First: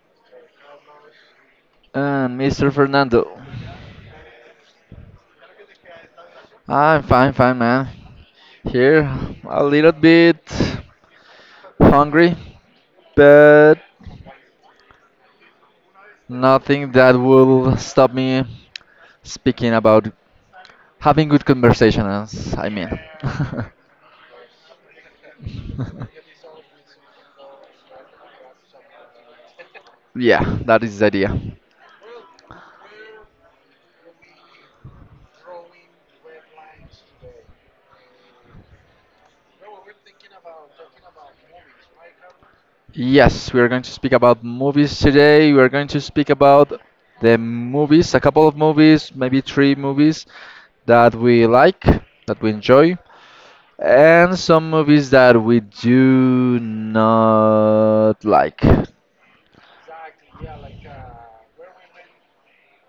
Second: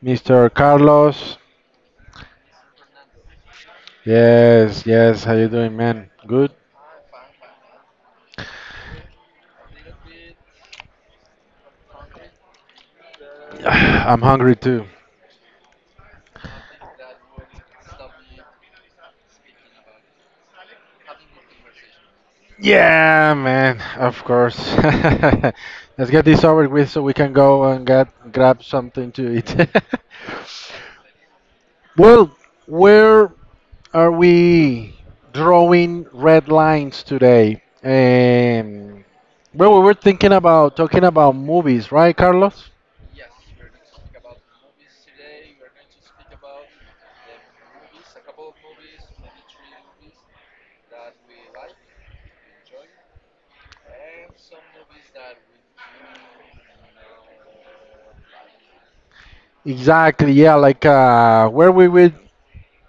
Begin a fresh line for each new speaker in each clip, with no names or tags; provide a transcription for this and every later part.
Mr. Carlos.
and Mr. Fernando.
Yes, yes. How you doing, man? Good.
I'm fine, fine, man. Here, a little bit hungry, but
I'm hungry too.
nothing that will stop me speaking about having good conversations. I mean,
Yeah, man. Of course. Let's get this over with so we can go and get grab something to eat.
yeah, that is the idea.
well, where are we drawing red lines today? Well, we were thinking about talking about movies, right, Carlos?
Yes, we are going to speak about movies today. We are going to speak about the movies, a couple of movies, maybe three movies that we like, that we enjoy, and some movies that we do not like.
Exactly. Yeah, where we would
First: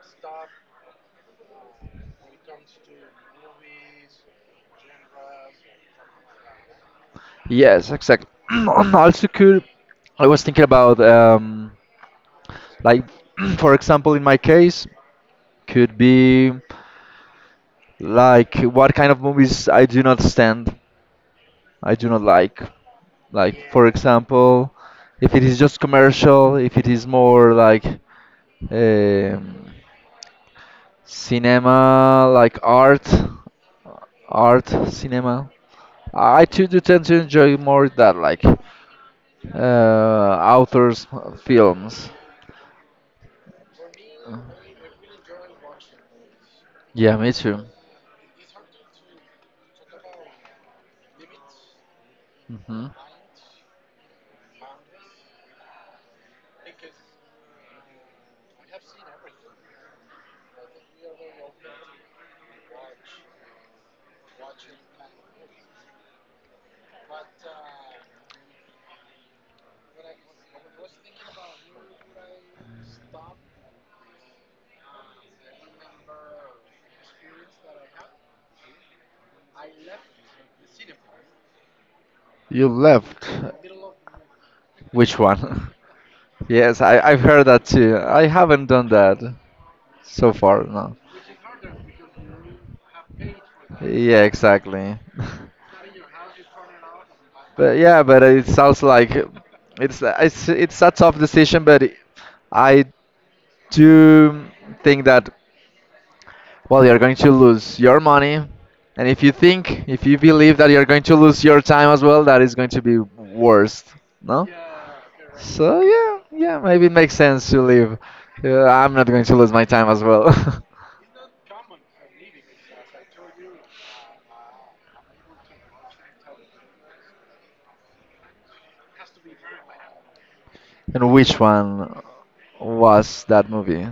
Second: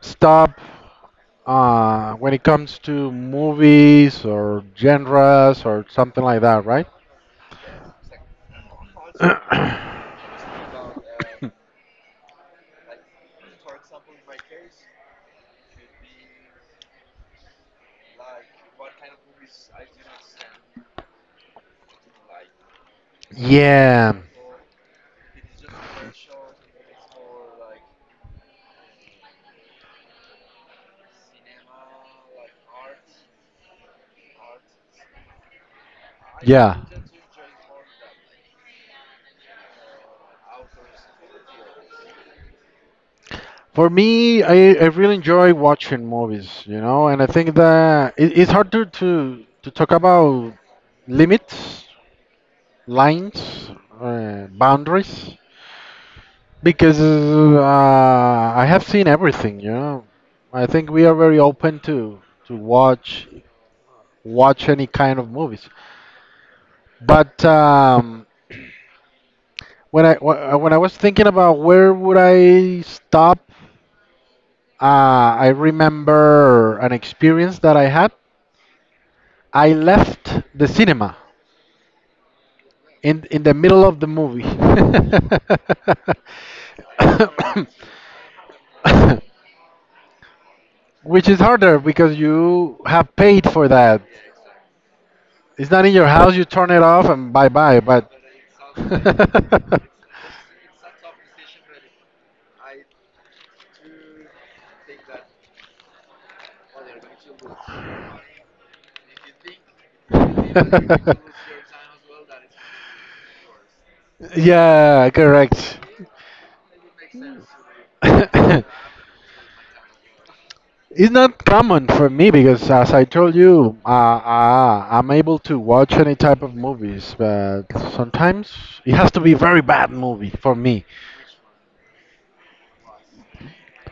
stop when it comes to movies or genres or something like that, right?
Yes, exactly. Also, could I was thinking about like, for example, in my case, could be like what kind of movies I do not stand, I do not like. Like, for
Yeah,
example, if it is just commercial, if it is more like um, cinema, like art, art cinema. I too do
yeah.
tend to enjoy more that like authors' films.
For me, I really enjoy watching movies, you know,
Yeah,
and I
me
think
too.
that it's hard to, to talk about limits,
Hmm.
lines, boundaries. Because I have seen everything, you know. I think we are very open to watch any kind of movies. But when when I was thinking about where would I stop, I remember an experience that I had. I left the cinema
You left.
in the middle of the movie.
Which one? yes, I've heard that too. I haven't done that so far, no.
Which is harder because you have paid for that.
Yeah, exactly.
It's not in your house. You turn it off and bye
But
bye.
yeah,
But
but it sounds like it's a tough decision, but I do think that well, you're going to lose your money. And if you think, if you believe that you're going to lose your time as well, that is going to be worse, no?
yeah, correct.
So yeah, yeah, maybe it makes sense to leave. Yeah, I'm not going to lose my time as well.
It's not common for me because, as I told you, I'm able to watch any type of movies, but sometimes it has to be very bad movie for me.
And which one was that movie?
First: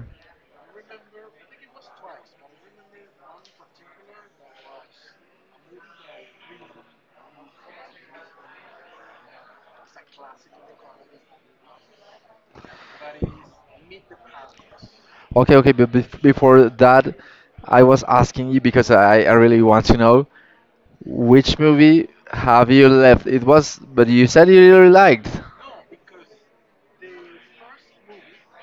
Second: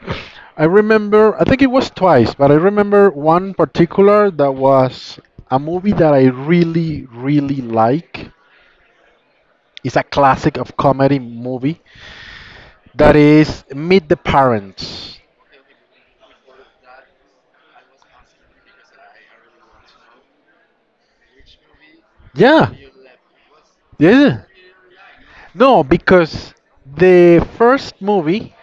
I remember, I think it was twice, but I remember one particular that was a movie that I really, really like. It's a classic of comedy movie that is Meet the Parents.
Okay, okay, but before that, I was asking you because I really want to know which movie have
Yeah,
you left? It was, but you
yeah.
said you really liked.
No, because the first movie,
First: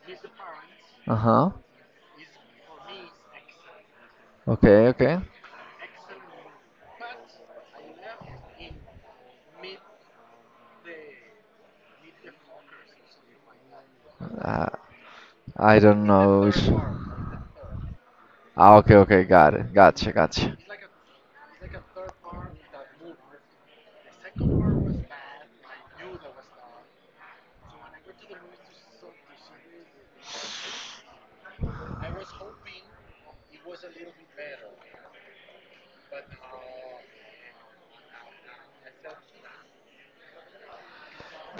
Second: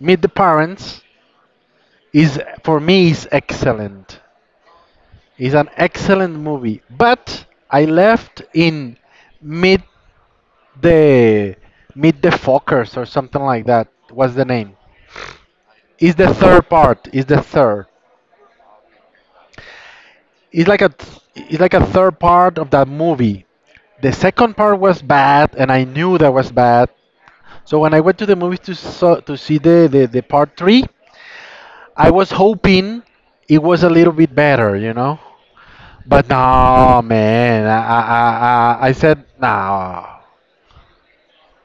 Meet the Parents,
Uh-huh.
is for me is excellent.
Okay, okay.
It's an excellent movie, but I left in mid the Meet the Fockers or something like that. What's the
Uh,
name?
I don't
It's the
know.
third
Which...
part. It's the third.
Ah, okay, okay, got it. Gotcha, gotcha.
It's like a third part of that movie. The second part was bad, and I knew that was bad. So when I went to the movies to see the part three, I was hoping it was a little bit better, you know. But no, man, I said no.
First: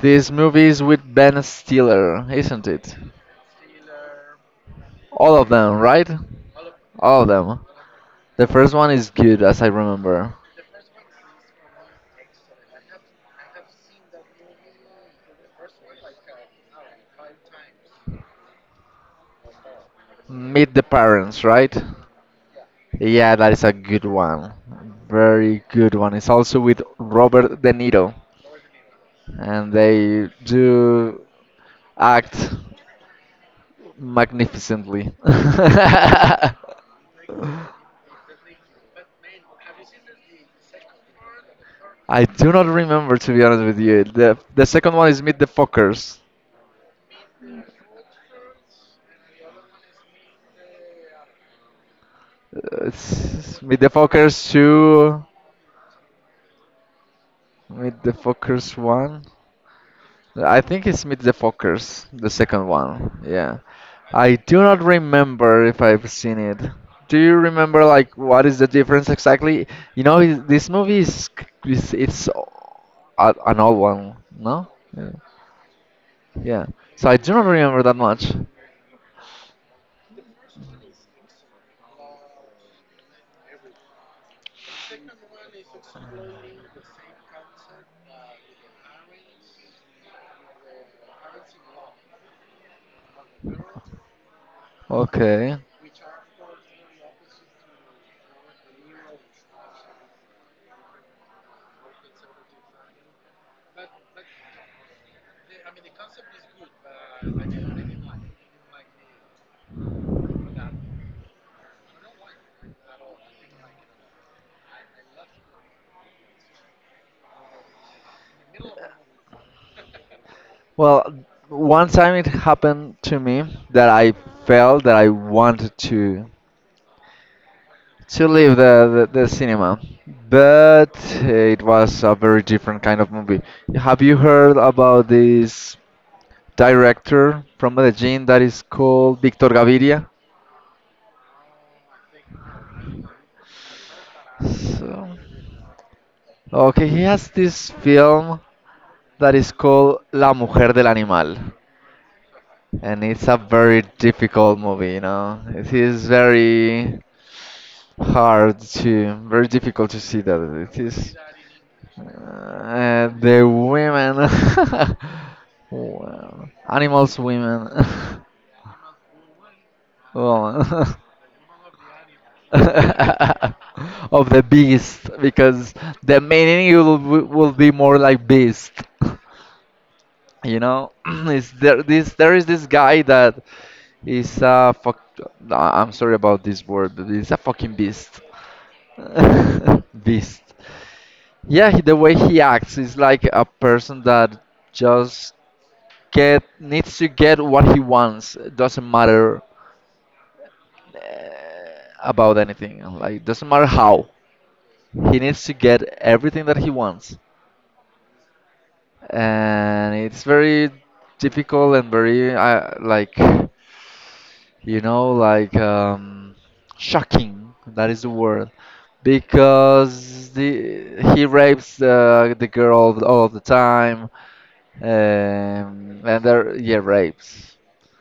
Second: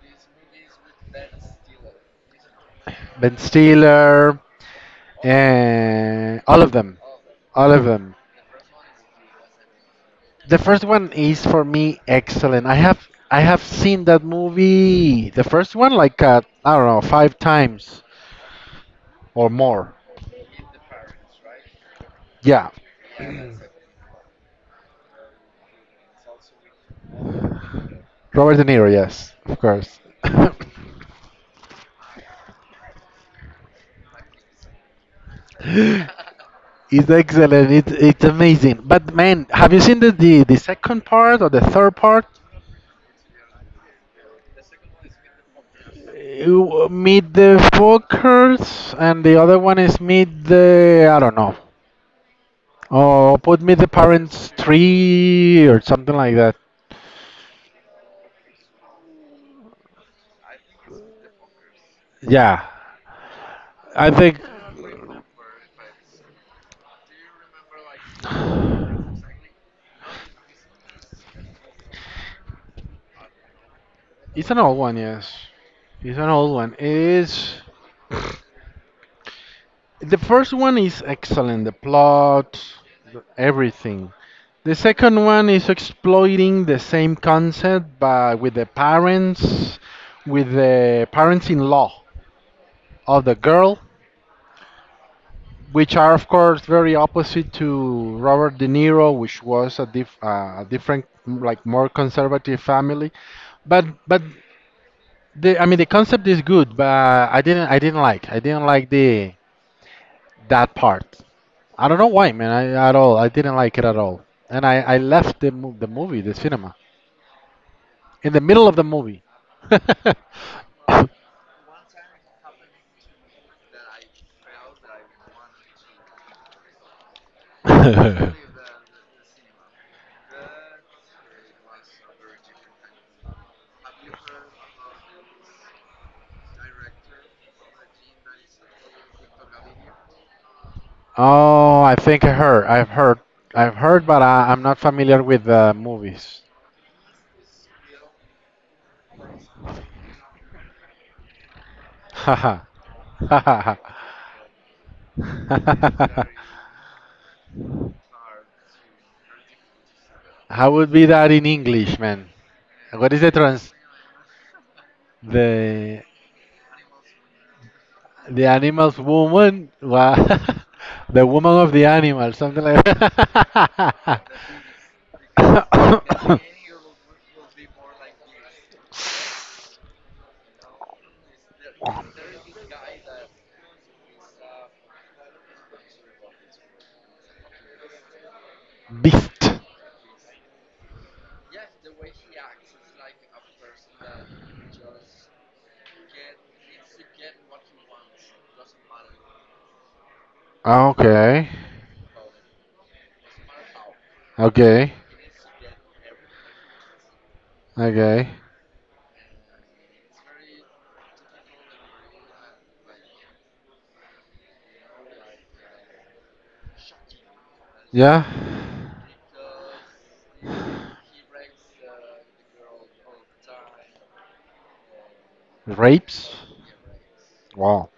This movie is with Ben Stiller, isn't it?
Ben Stiller
All of them, right?
and all of them,
All of them.
all of them.
The first one is good, as I remember.
The first one is for me excellent. I have seen that movie, the first one, like I don't know, five times or more.
Meet the Parents, right?
Yeah,
Yeah, that is a good one. Very good one. It's also with Robert De Niro,
Robert De Niro, yes, of
and
course.
they do act magnificently.
It's excellent. It's amazing. But man, have you seen the second part or the third
I
part?
do not remember, to be honest with you. The second one is Meet the Fockers.
You meet the Fockers, and the other one is meet the I don't know. Oh,
It's
put meet
Meet
the
the Fockers
parents
two,
tree or something like that.
Meet the Fockers one. I think it's Meet the Fockers, the second
Yeah,
one. Yeah.
I
I
think
do not remember if I've seen it. Do you remember like what is the difference exactly? You know, this movie is it's an old one,
it's an
no?
old one,
Yeah.
yes. It's an old
Yeah.
one.
So I do not
It's
remember that much.
the first one is excellent. The plot, the- everything. The second one is exploiting the same concept, but with the parents, with the parents-in-law of the girl,
Okay.
which are of course very opposite to Robert De Niro, which was a, a different, like more conservative family. But the, I mean, the concept is good, but I didn't like the that part. I don't know why, man. I, at all, I didn't like it at all, and I left the the movie, the cinema, in the middle of the movie.
Well, one time it happened to me that I felt that I wanted to leave the cinema, but it was a very different kind of movie. Have you heard about this director from Medellin that is called Victor Gaviria?
Oh, I've heard, but I'm not
So,
familiar with the movies.
okay, he has this film that is called La Mujer del Animal,
Haha,
and it's a
haha, haha.
very difficult movie, you know. It is very hard to very difficult to see that
How
it
would be
is
that in English, man? What is the
the
trans
women
the
wow. Animals women
the animal's woman, wa-
woman
the woman of the animal, something like that.
of the beast because the meaning it will be more like beast. You know, is there this there is this guy that is a fuck I'm sorry about this word, but he's a fucking beast.
Beast.
Beast. Yeah, he- the way he acts is like a person that just get needs to get what he wants. It doesn't matter
Ah,
uh,
okay,
about anything. Like doesn't matter how.
okay,
He needs to get everything that he wants,
okay.
and it's very difficult and very like you know like um, shocking. That is the
Yeah.
word because the he rapes the girl all of the time. And
Rapes.
there, yeah, rapes.
Wow.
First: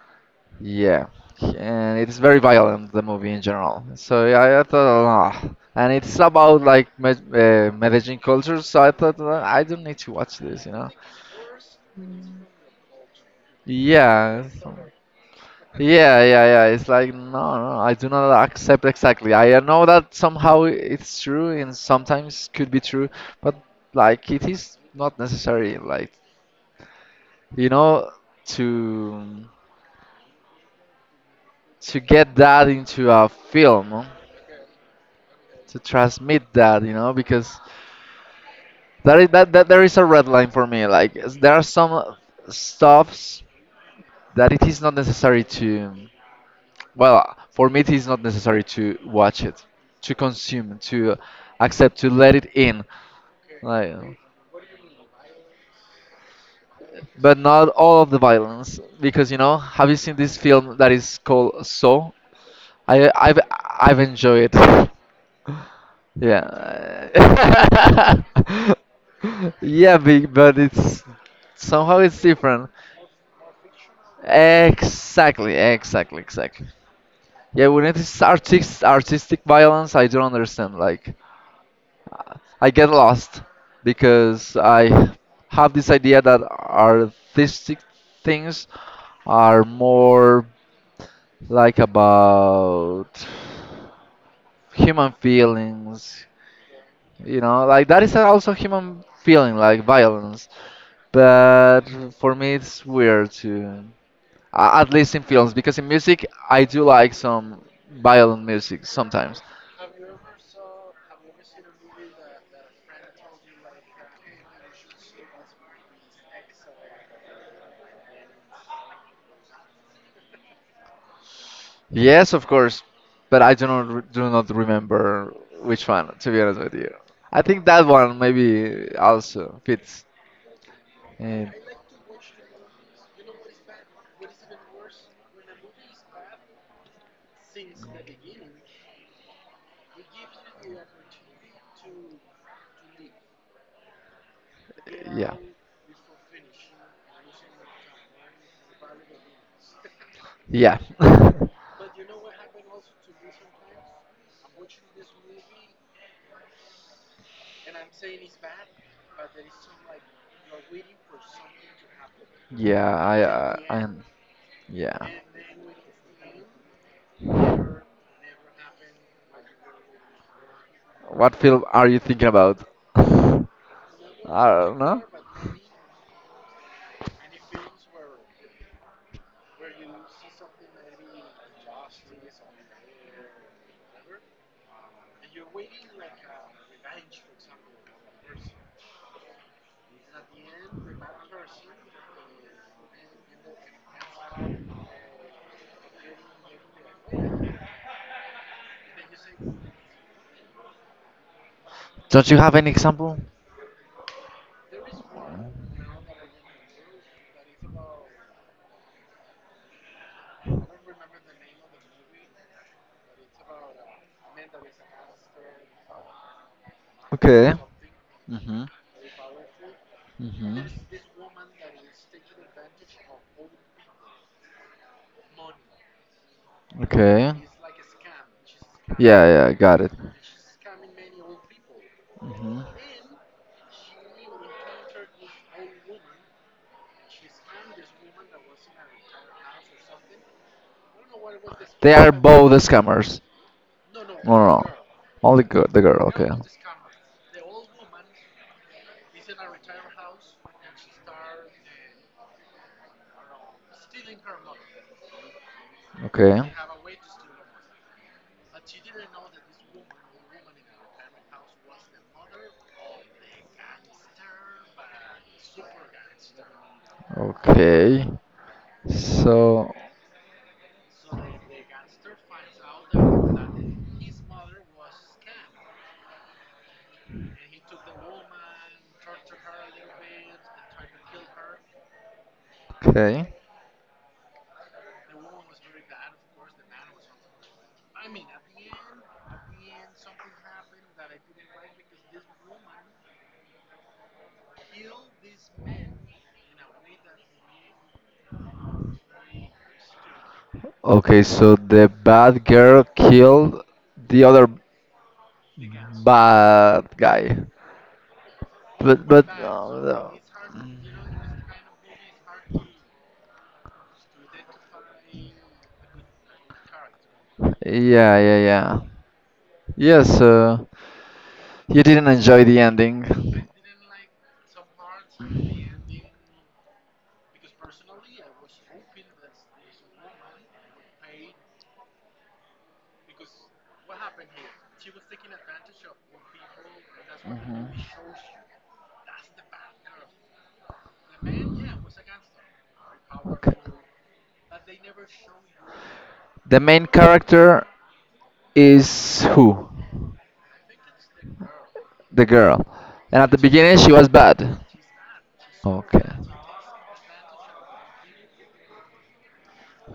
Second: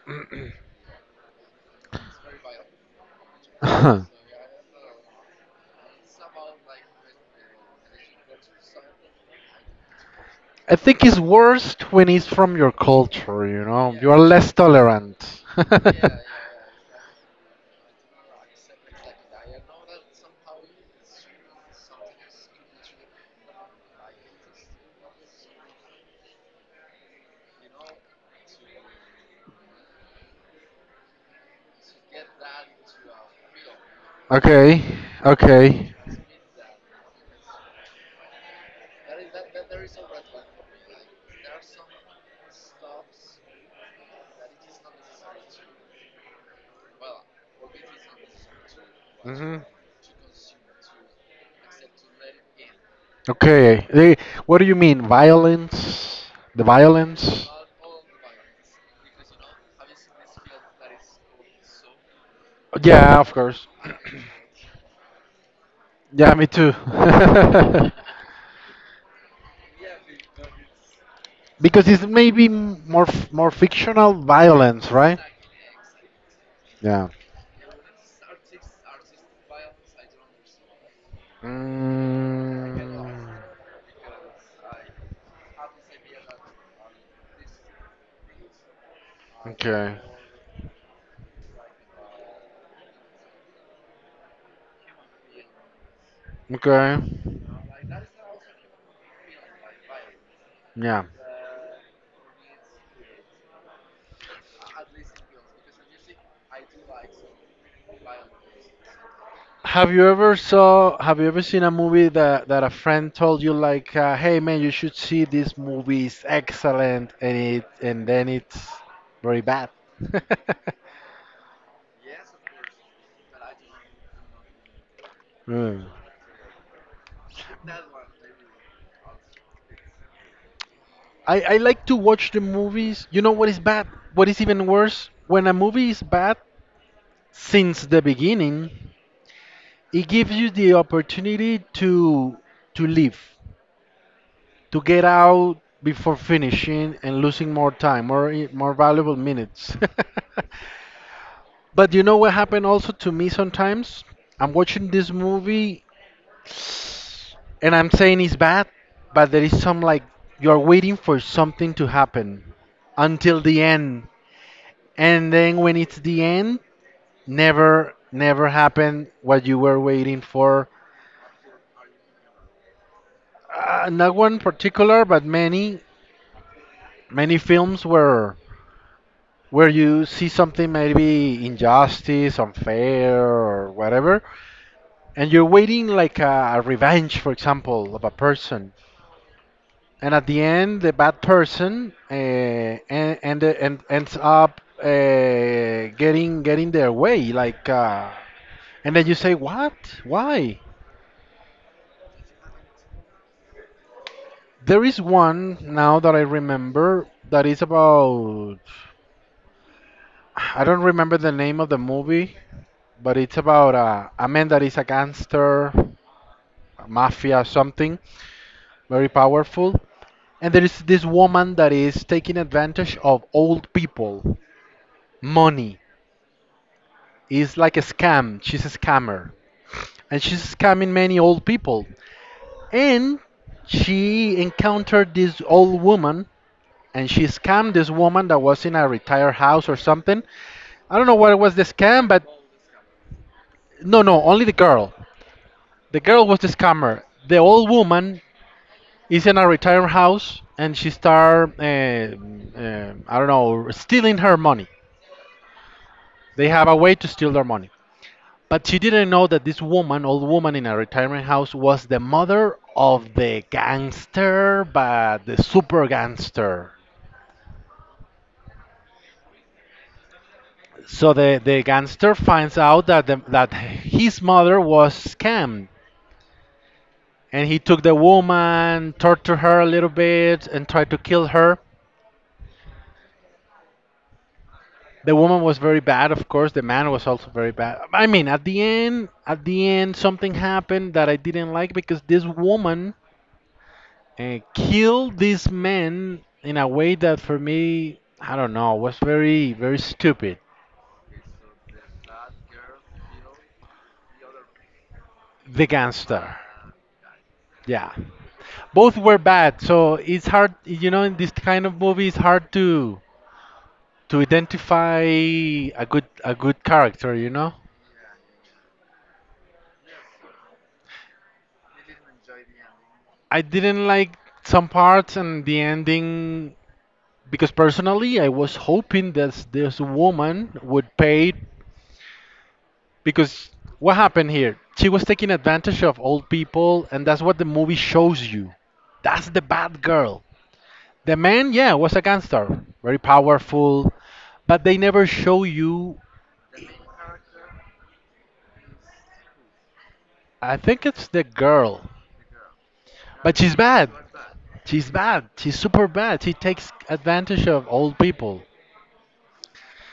Yeah, and it's very violent, the movie in general. So yeah, I thought, ah. And it's about like Medellin culture, so I thought, I don't need to watch this, you
I
know?"
think it's worst when it's from your culture, you know? You are
Yeah,
less
so-
tolerant.
yeah, yeah, yeah. It's like no, no, I do not accept exactly. I know that somehow it's true and sometimes could be true, but like it is not necessary, like you know, to. To get that into a film, huh?
Okay,
To
okay.
transmit that, you know, because that is that there is a red line for me like there are some stuffs that it is not necessary to, well, for me it is not necessary to watch
Hmm.
it, to consume, to accept to let it in,
Okay.
like.
They, what do you mean? Violence? The
But
violence?
not all of the violence because you know, have you seen this film that is called so i
Yeah, of
i've
course.
I've enjoyed it.
Yeah,
Yeah.
me too.
Yeah, big, but it's
Because
somehow
it's
it's
maybe
different.
more more fictional violence, right?
Exactly, exactly, exactly.
Yeah.
Yeah, when it is artistic violence, I don't understand. Like, I
Mm.
get lost because I have this idea that artistic things are
Okay.
more like about human feelings,
Okay.
you know, like that is also human feeling like violence,
Yeah.
but for me it's weird to at least in films because in music I do like some violent music sometimes.
Have you ever seen a movie that a friend told you like hey man you should see this movie it's excellent and it and then it's very bad.
Yes, of course, but I do not re- do not remember
Hmm.
which one, to be honest with you. I think that one maybe also fits in.
I like to watch the movies. You know what is bad? What is even worse? When a movie is bad since the beginning, it gives you the opportunity to leave, to get
Yeah,
out before finishing and losing more time, more valuable minutes.
yeah.
But you know what happened also to me sometimes? I'm watching this movie and I'm saying it's bad, but there is some like you're waiting for something to happen
Yeah,
until the
I.
end.
Yeah.
And then when it's the end, never happened what you were waiting for.
What film are you thinking about? I
Not one
don't know.
particular, but many many films where you see something maybe injustice, unfair or whatever, and you're waiting like a revenge, for example, of a person, and at the end, the bad person and ends up getting their way, like, and then you say, "What? Why?"
Don't you have any example?
There is one now that I remember that is about. I don't remember the name of the movie, but it's about a man that is a gangster, a mafia,
Okay.
something
Mm-hmm.
very powerful. And
Mm-hmm.
there is this woman that is taking advantage of old people. Money
Okay.
is like a scam. She's a
Yeah,
scammer.
yeah, got it.
And she's scamming many old people.
Mm-hmm.
And she encountered this old woman and she scammed this woman that was in a retired house or something. I don't know what was the
They
scam,
are
but
both scammers. No,
no, no,
no.
only the
No.
girl.
Only girl, the
The
girl, okay.
girl was the scammer. The old woman is in a retired house and she start, I don't know, stealing her money.
Okay.
They have a way to steal their money. But she didn't know that this woman, old woman in a retirement house, was the mother of the gangster, but the super gangster.
Okay. So,
So the gangster finds out that that his mother was scammed, and he took the woman, tortured her a little bit, and tried to kill her.
okay.
The woman was very bad, of course. The man was also very bad. I mean, at the end, something happened that I didn't like because this woman and killed this man in a way that for me, I don't know, was very, very stupid.
Okay, so the bad girl killed the other
The gangster.
bad guy.
Yeah. Both were
But
bad, so it's hard, you know, in this kind of movie, it's hard to identify a good character, you know?
yeah, yeah, yeah. Yes, you didn't enjoy the ending.
I didn't like some parts and the ending because personally I was hoping that this woman would pay. Because what happened here? She was taking advantage of old people, and that's what the movie shows you. That's the bad girl. The man, yeah, was a gangster, very
Okay.
powerful, but they never show you.
The main character is who?
I think it's the girl,
The girl. And at the
but she's
beginning she
bad.
was bad.
She's bad. She's super
Okay.
bad. She takes advantage of old people.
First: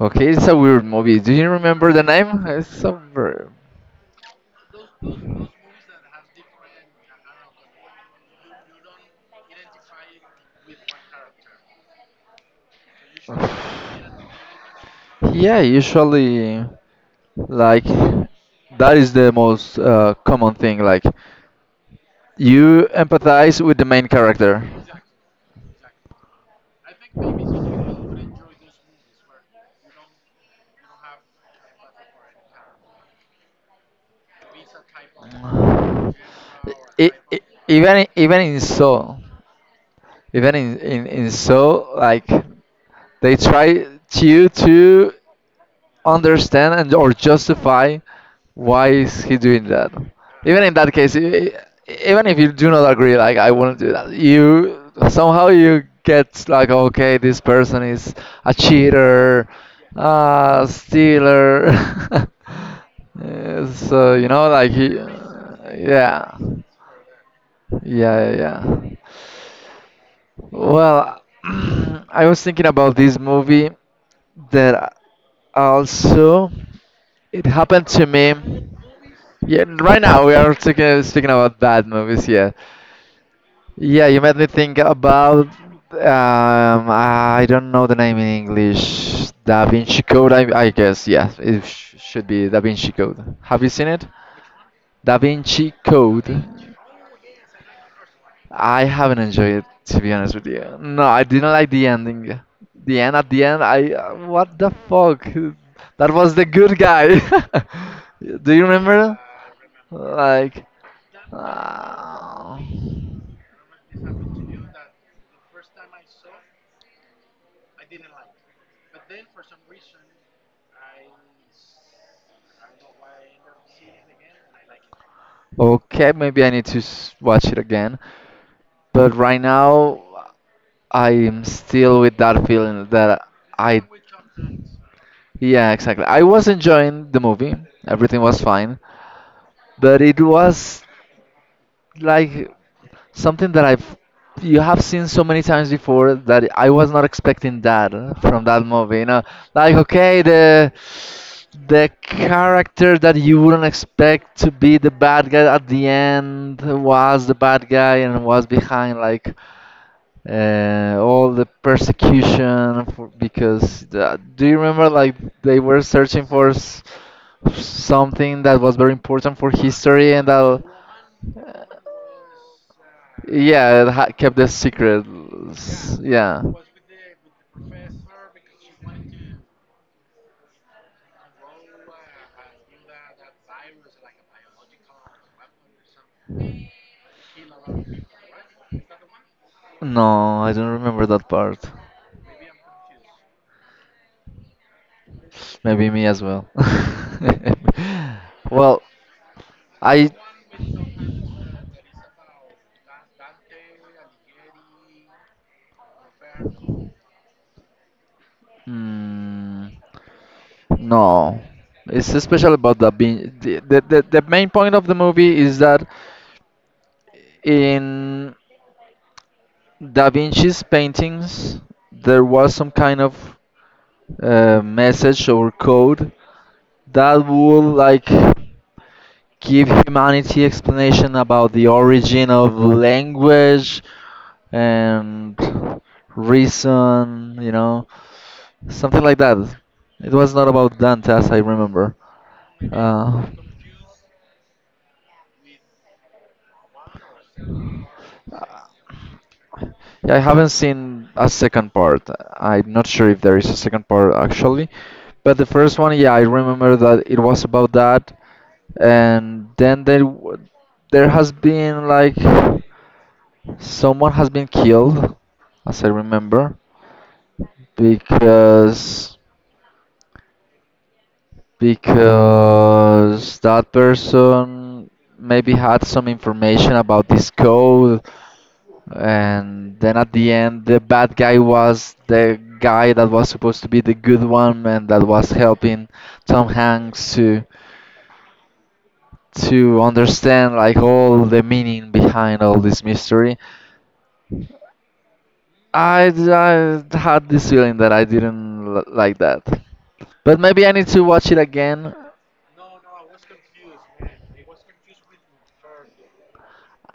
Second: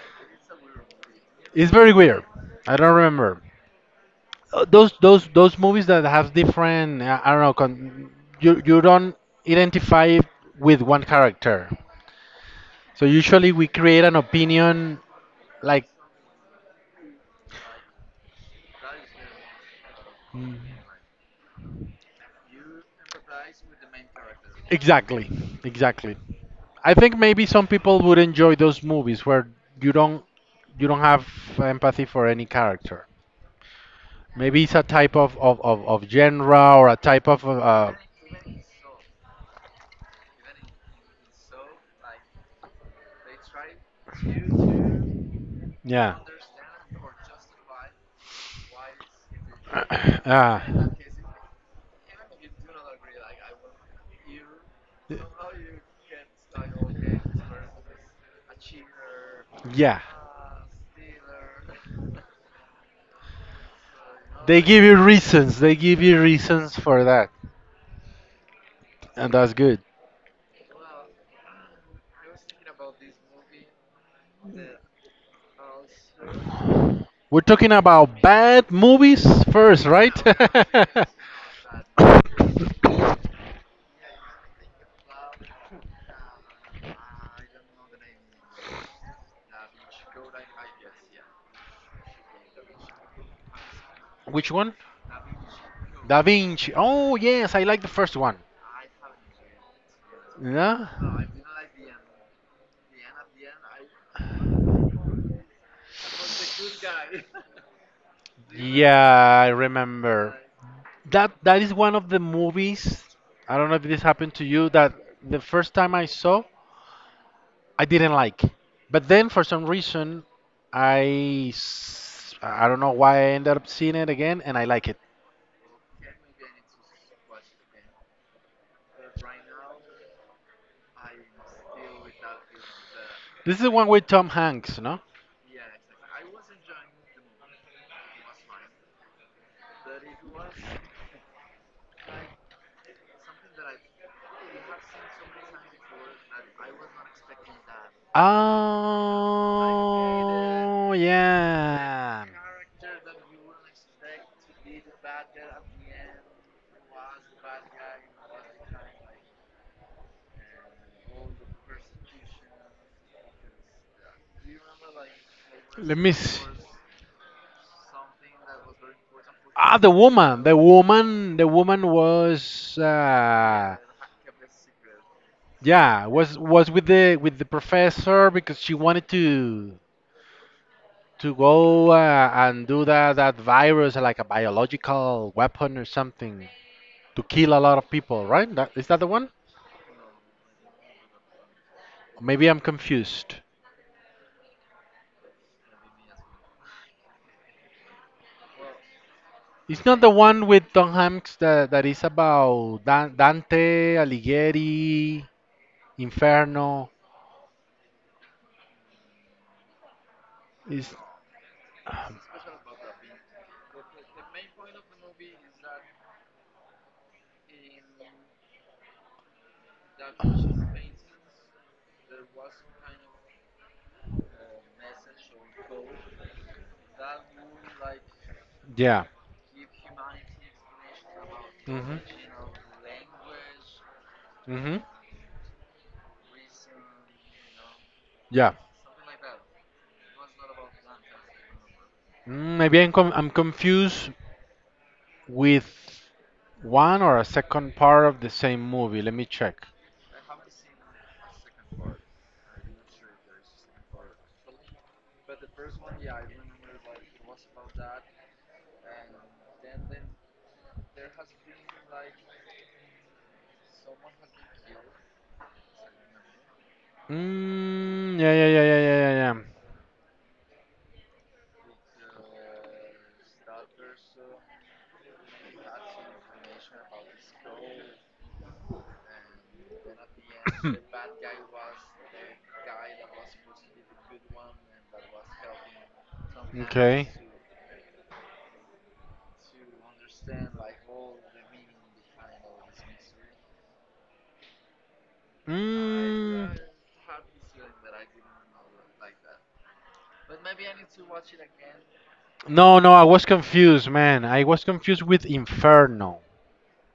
Okay, it's a weird movie. Do you
It's very
remember the
weird.
name?
I don't remember. Those movies that have different. I don't know. You don't identify with one character. So usually we create an opinion
Yeah,
like
usually, like, that is the most common
mm,
thing. Like, you empathize with the main character.
exactly, exactly. I think maybe some people would enjoy those movies where you don't you don't have empathy for any character. Maybe it's a type of genre or a
I
type
i
of
Even in Soul, even in Soul, like they try to
yeah.
understand and or justify why is he doing that.
Ah.
Even in that case, even if you do not agree, like I wouldn't do that. You somehow you get like, okay, this person is a cheater,
Yeah.
a stealer. Yeah, so you know,
They
like
give
he,
you reasons. They give you
yeah,
reasons for that,
yeah, yeah. Yeah.
and that's good.
Well, I was thinking about this movie that also
We're
it
talking
happened to
about
me.
bad movies
Yeah,
first,
right
right?
now we are talking speaking about bad movies. Yeah, yeah. You made me think about I don't know the name in English. Da Vinci Code, I guess. Yeah, it sh should be Da Vinci Code. Have you seen it?
Which one?
Da Vinci
Da
Code.
Vinci. Oh yes, I like the first one.
I haven't enjoyed it, to be honest with you.
Yeah.
No, I didn't like the ending. The end at the end. I what the fuck? That was the good guy. Do you
Yeah,
remember?
I remember.
Like.
That that is one of the
Uh,
movies. I don't know if this happened to you. That the first time I saw. I didn't like. But then for some reason, I don't know why I ended up seeing it again, and I like it.
okay, maybe I need to watch it again. But right now, I'm still with that feeling that
This is the
I.
one with Tom Hanks, no?
Yeah, exactly. I was enjoying the movie, everything was fine, but it was like something that I've you have seen so many times before that I was not expecting that from that movie. You know, like okay,
Oh
the
yeah.
character that you wouldn't expect to be the bad guy at the end was the bad guy and was behind like all the persecution for, because the, do you remember like they were
Let me
searching
see.
for something that was very important for
Ah, the
history and
woman, the
that.
woman, the woman was,
Yeah, it ha kept the secret.
yeah,
Yeah.
was with the professor because she wanted to go and do that virus like a biological weapon or something to kill a lot of people, right? That, is that the one?
No, I don't remember that part.
Maybe I'm confused.
Maybe me as well. Well,
It's not the
I.
one with Tom Hanks that, that is about Dante Alighieri, Inferno.
Hmm.
Is
No, it's special about the being the main point of the movie is that in Da Vinci's paintings there was some kind of message or code that would like
yeah.
give humanity explanation about the
Hmm.
origin of language
Hmm.
and reason, you know,
Yeah.
something like that. It was not about Dante, as I remember.
Mm, maybe
Uh,
I'm confused with one or a second part of the same movie. Let me check.
yeah, I haven't seen a second part. I'm not sure if there is a second part actually, but the first one, yeah, I remember that it was about that, and then there has been like someone has been killed, as I remember,
Mm, yeah, yeah, yeah, yeah, yeah,
because
yeah.
that person maybe had some information about this code, and then at the end, the bad guy was the guy that was supposed to be the good one and that was helping Tom
Yeah. Okay.
Hanks to understand like all the meaning behind all this mystery. I,
Mm.
I had this feeling that I didn't like that. But maybe I need to watch it again.
No, no, I was confused, man. I was confused with Inferno.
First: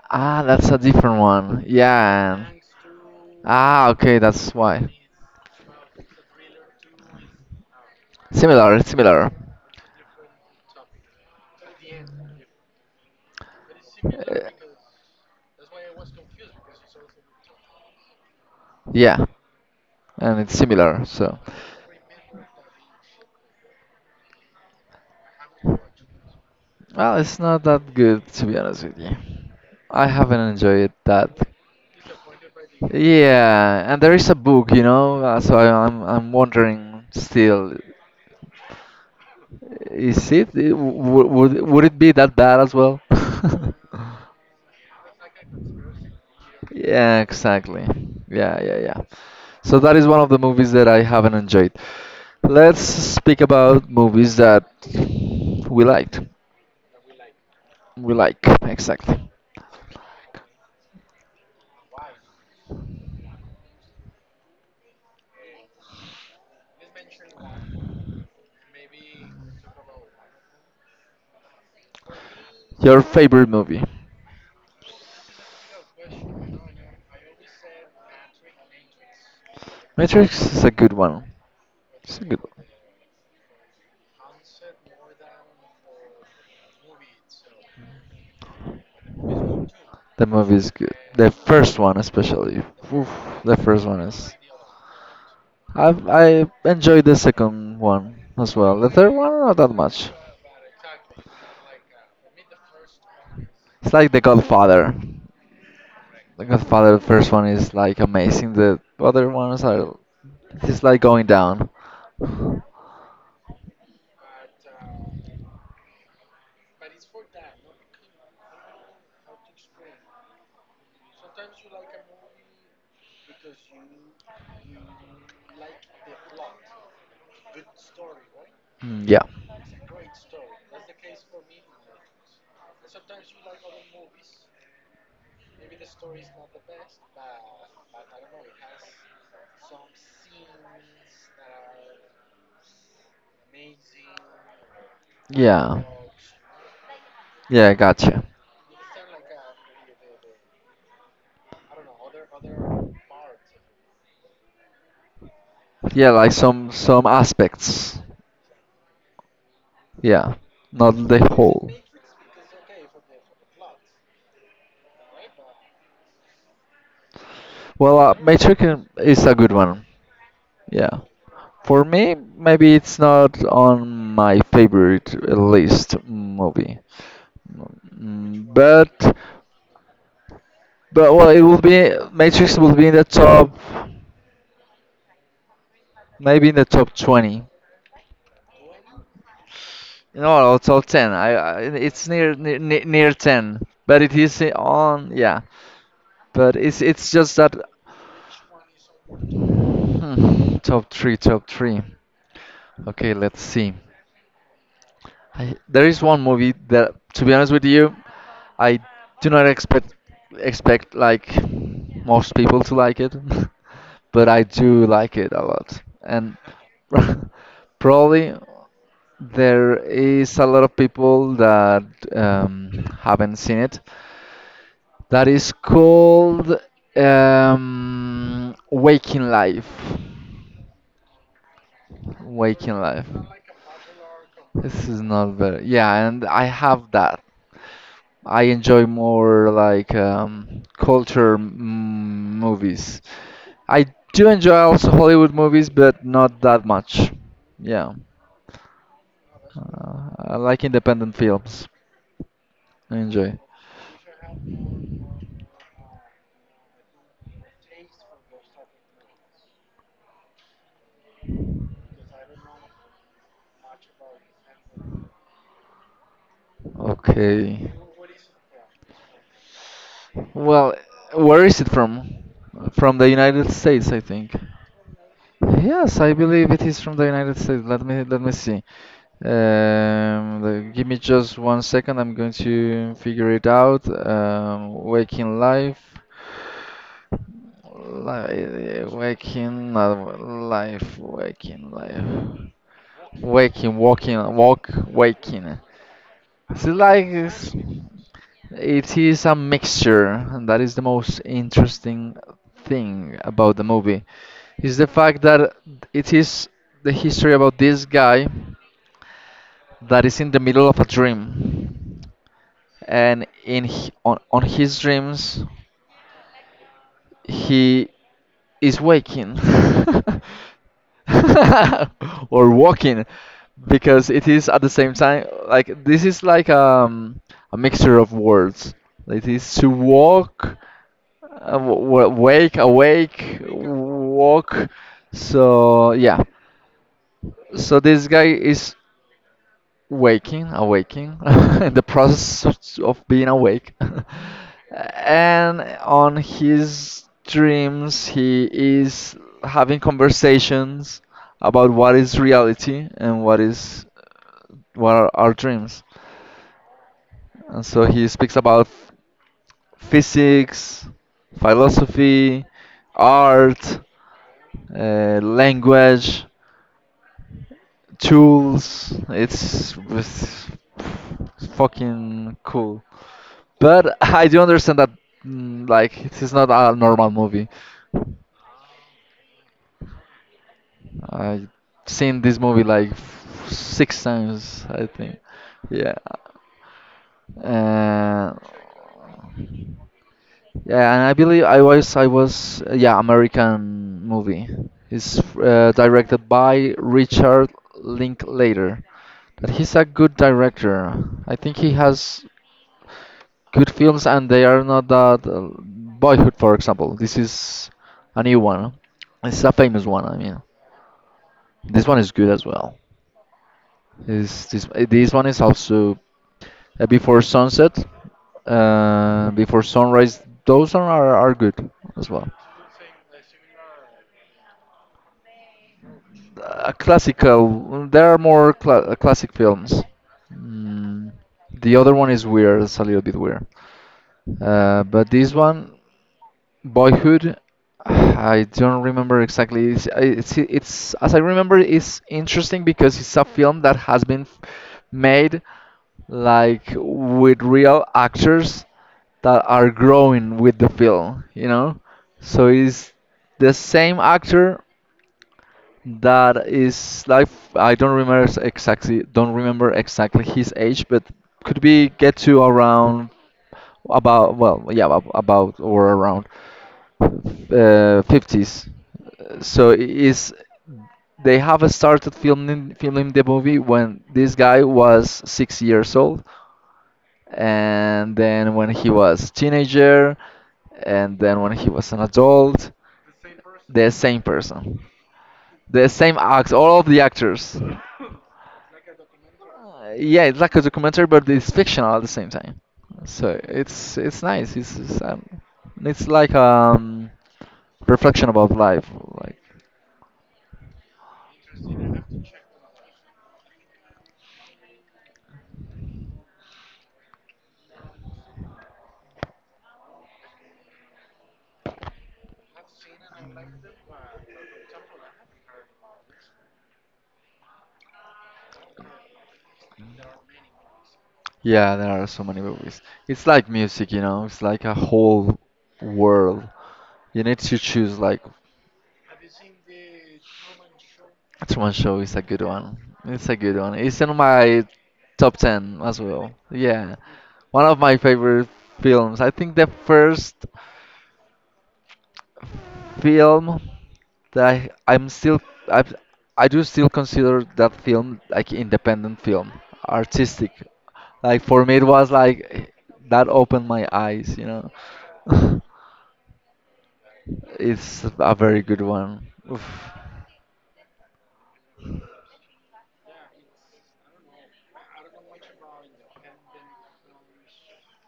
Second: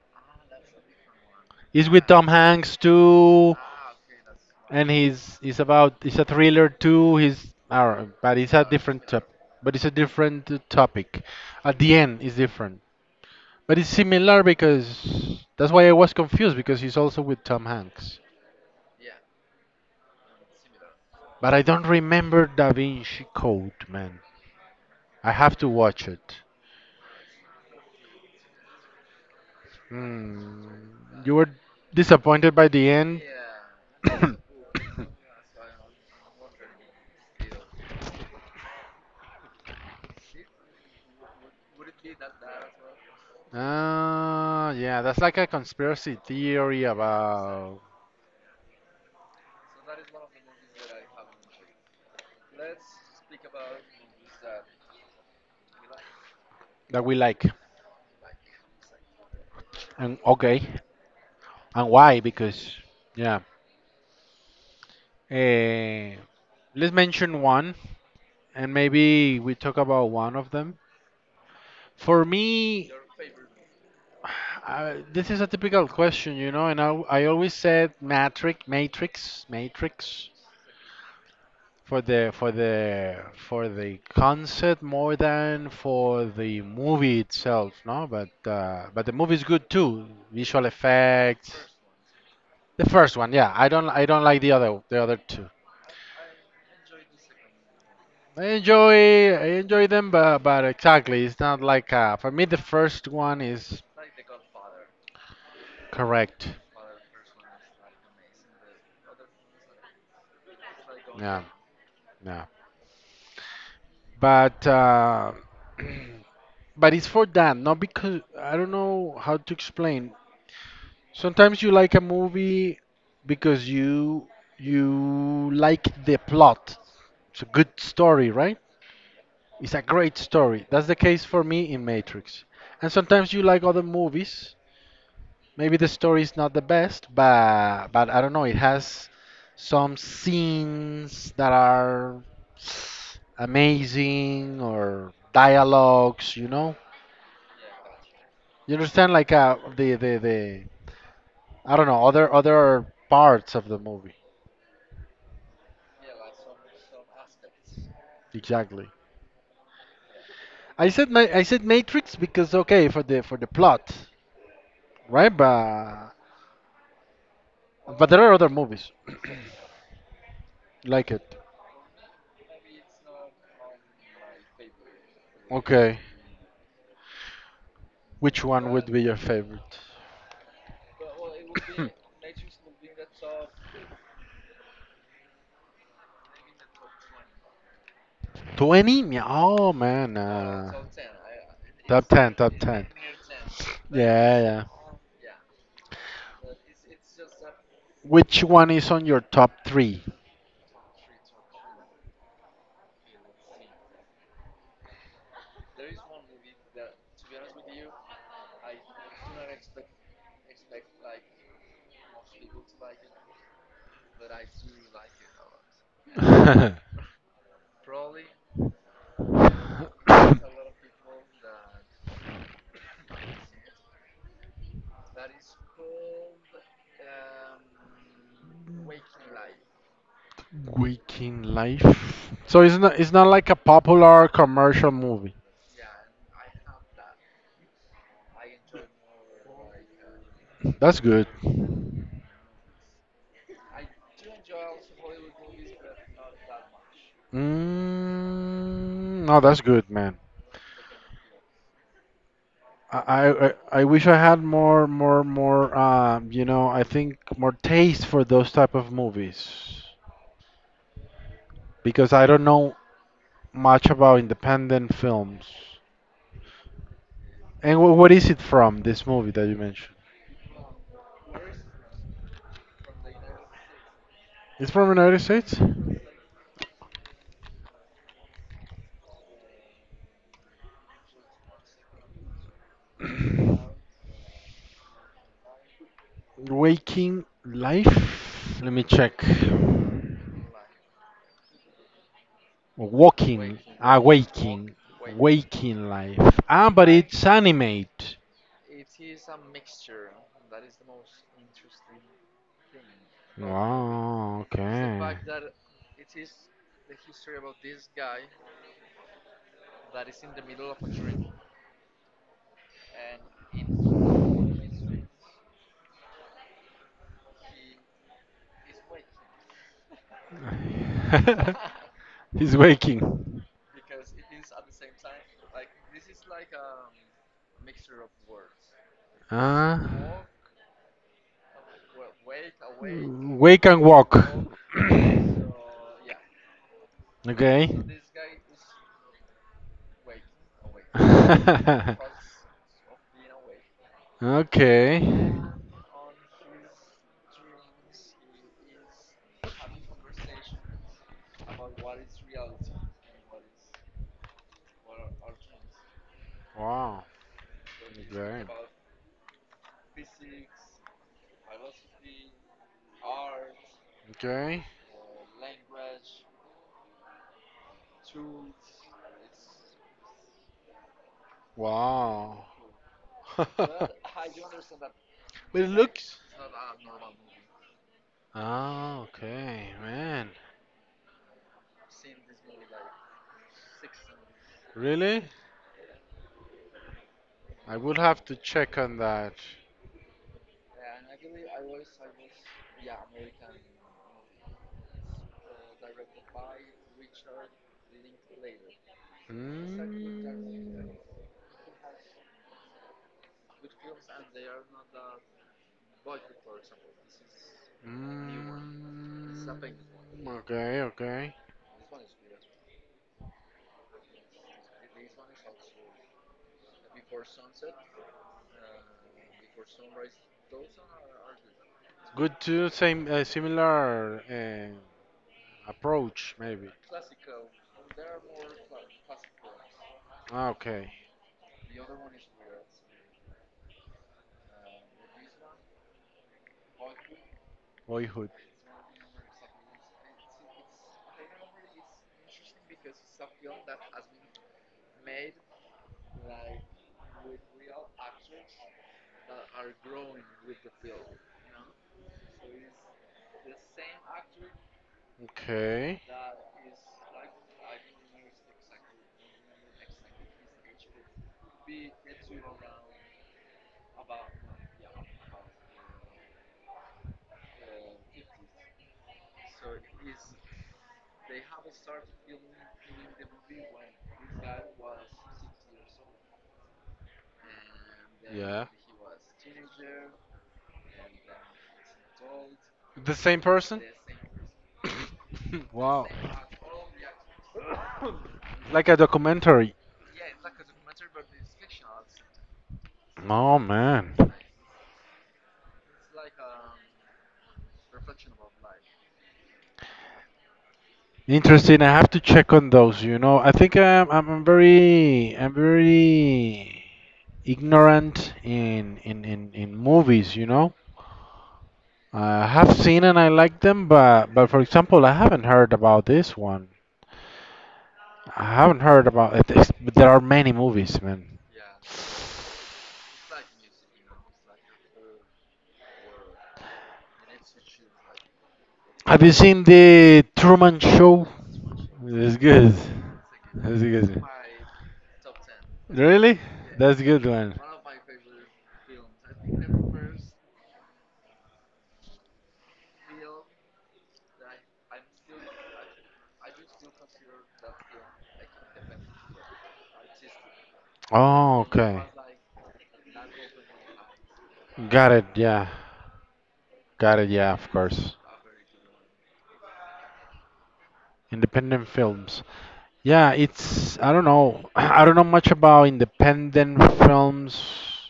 Ah, that's a different one.
It's with Tom
Yeah. And-
Hanks too.
ah, okay, that's why.
And he's about it's a thriller too. He's I don't know, but it's a
Similar, it's
different top,
similar.
but it's a different topic. At the end, it's different, but it's similar because that's why I was confused because he's also with Tom Hanks.
Yeah, and it's similar, so.
But I don't remember Da Vinci Code, man. I have to watch it.
Well, it's not that good, to be honest with you. I haven't
Hmm.
enjoyed
You
that.
were disappointed by the end.
Yeah, and there is a book, you know, so I'm wondering still. Is it? It would it be that bad as well?
Ah, yeah, that's like a conspiracy theory
Yeah,
about
exactly. Yeah, yeah, yeah. So that is one of the movies that I haven't enjoyed. Let's speak about movies that we liked.
that we like.
We like, exactly.
And okay, and why? Because yeah, eh, let's mention one, and maybe we talk about one of them. For me,
Your favorite movie?
this is a typical question, you know, and I always said matrix, matrix, matrix
Matrix is a good one.
for
It's a
the
good
for
one.
the for the concept more than for the movie itself, no? But the movie is good too.
The movie
Visual
is good. The
effects,
first one, especially.
the
Oof,
first one, yeah.
the
I
first
don't
one
I don't
is.
like the other two.
I enjoyed the second one
I
as well. The third
enjoy
one
I
not that
enjoy them,
much.
but exactly, it's not like for me the first one is
It's like The Godfather. The
correct.
Godfather the first one is like amazing. The other ones are it's like going
Yeah,
down.
yeah. But but it's for that, not because I don't know how to explain. Sometimes you like a movie because you like the plot. It's a good story, right?
Mm, yeah,
It's a great story. That's the case for me in Matrix. And sometimes you like other movies maybe the story is not the best, but I don't know. It has some scenes that are amazing or
yeah,
dialogues. You know,
yeah. Gotcha.
you understand like the I don't know other parts of the movie
Yeah, like some aspects.
exactly.
Yeah,
I
not
said
the
I said
whole.
Matrix because okay for the plot, right? But there are other
Matrix
movies
is a good one. Yeah.
like it.
For me, maybe it's not on my favorite list
Okay,
movie.
which
Mm,
one would
but
be your favorite?
but well, it will be, Matrix will be in the top, maybe in the top 20.
20? Oh man,
No, no, top 10. I
top
it's
10,
near,
top
near
10.
near near 10, but it
Yeah,
is
yeah.
on, yeah, but it's just that.
Which one is on your top three?
Hmm, top three, top three. Okay, let's see. I, there is one movie that, to be honest with you, I do not expect like most people to like it, but I do like it a lot. And probably there is a lot of people that um, haven't seen it. That is called Waking Life.
Waking Life. So it's
Waking
not it's
Life.
not like a popular
This
commercial
is not
movie.
very. Yeah, and I have that. I enjoy more like
That's good.
culture, mm, movies. I do enjoy also Hollywood movies, but not that much. Yeah,
Mm, no, that's good, man.
I like independent films. I
I,
enjoy.
I I I wish I had more you know I think more taste for those type of movies because I don't know much about independent films.
Okay.
And what is it from, this movie that you mentioned?
Well, where is it from? From the United States, I think.
It's from United States?
Yes, I believe it is from the United States. Let me see. The- give me just one second. I'm going to figure it out. Waking life,
Waking Life? Let me
li
check.
waking, not life, waking life,
Walking.
waking,
Ah,
walking, walk,
Waking.
waking.
Waking Life.
It's
Ah, but
like
it's
it's,
animate.
it is a mixture, and that is the most interesting thing about the movie.
Wow,
Is the
okay.
fact that it is the history about this guy that is in the middle of a dream, and in h- on his dreams, he is waking or
He's
walking
waking.
because it is at the same time like this is like a mixture of words. It is to
Ah.
walk, w- w- wake, awake,
Wake and walk.
walk. So yeah.
Okay.
So this guy is waking, awaking, in the process of being awake.
Okay.
And on his dreams, he is having conversations about what is reality and what is what are our dreams.
Wow.
And so he speaks
Great.
about f- physics, philosophy, art,
Okay.
language, tools. It's fucking
Wow.
cool.
But
But I do understand that,
it
mm, like,
looks.
it is not a normal movie.
Ah, okay, man.
I seen this movie like f- 6 times, I think.
Really?
Yeah.
I would have
Uh,
to check on that.
yeah, and I believe I was yeah, American movie. It's directed by Richard Linklater. That he's a good
Mm,
director. I think he has good films and they are not that Boyhood, for example. This is a new one. It's
mm,
a famous one. I mean,
okay, okay.
this one is good as well. Is this this one is also Before Sunset, Before Sunrise. Those are are good as well.
Good to same similar approach, maybe.
A classical. There are more cla classic films.
Ah, okay.
Mm, the other one is weird. It's a little bit weird. But this one. Boyhood,
Boyhood.
I don't remember exactly. It's as I remember, it's interesting because it's a film that has been f- made like with real actors that are growing with the film, you know? So it's the same actor
Okay.
that is like, I don't remember s- exactly, don't remember exactly his age, but could be get to around about, well yeah, ab- about or around uh, 50s. So it is they have started filming the movie when this guy was 6 years old, and then
Yeah.
when he was teenager, and then when he was an adult,
The same person?
the same person. The
Wow.
same acts, all of the actors.
Like a documentary.
Yeah, it's like a documentary, but it's fictional at the same time. So
Oh man,
it's nice. It's like reflection about life. Like
interesting. I have to check on those. You know, I think I'm very ignorant in movies. You know, I have seen and I like them, but for example, I haven't heard about this one. I haven't heard about it. But There are many movies, man.
yeah, there are so many movies. It's like music, you know. It's like a whole world. You need to choose like.
Have you seen the Truman Show?
Truman Show is a
It's
good
good.
one. It's a good one.
That's
It's in
good.
my top 10 as well.
Really?
Yeah,
That's a good one.
one of my favorite films. I think the first film that I, I'm still I I do still consider that film like independent film, artistic. Like
Oh,
for me, it
okay.
was like eh, that opened my eyes, you know.
Got it. Yeah. Got it. Yeah, of
It's
course.
a very good one. Oof.
Independent films. Yeah, it's I don't know. I don't know much about independent films,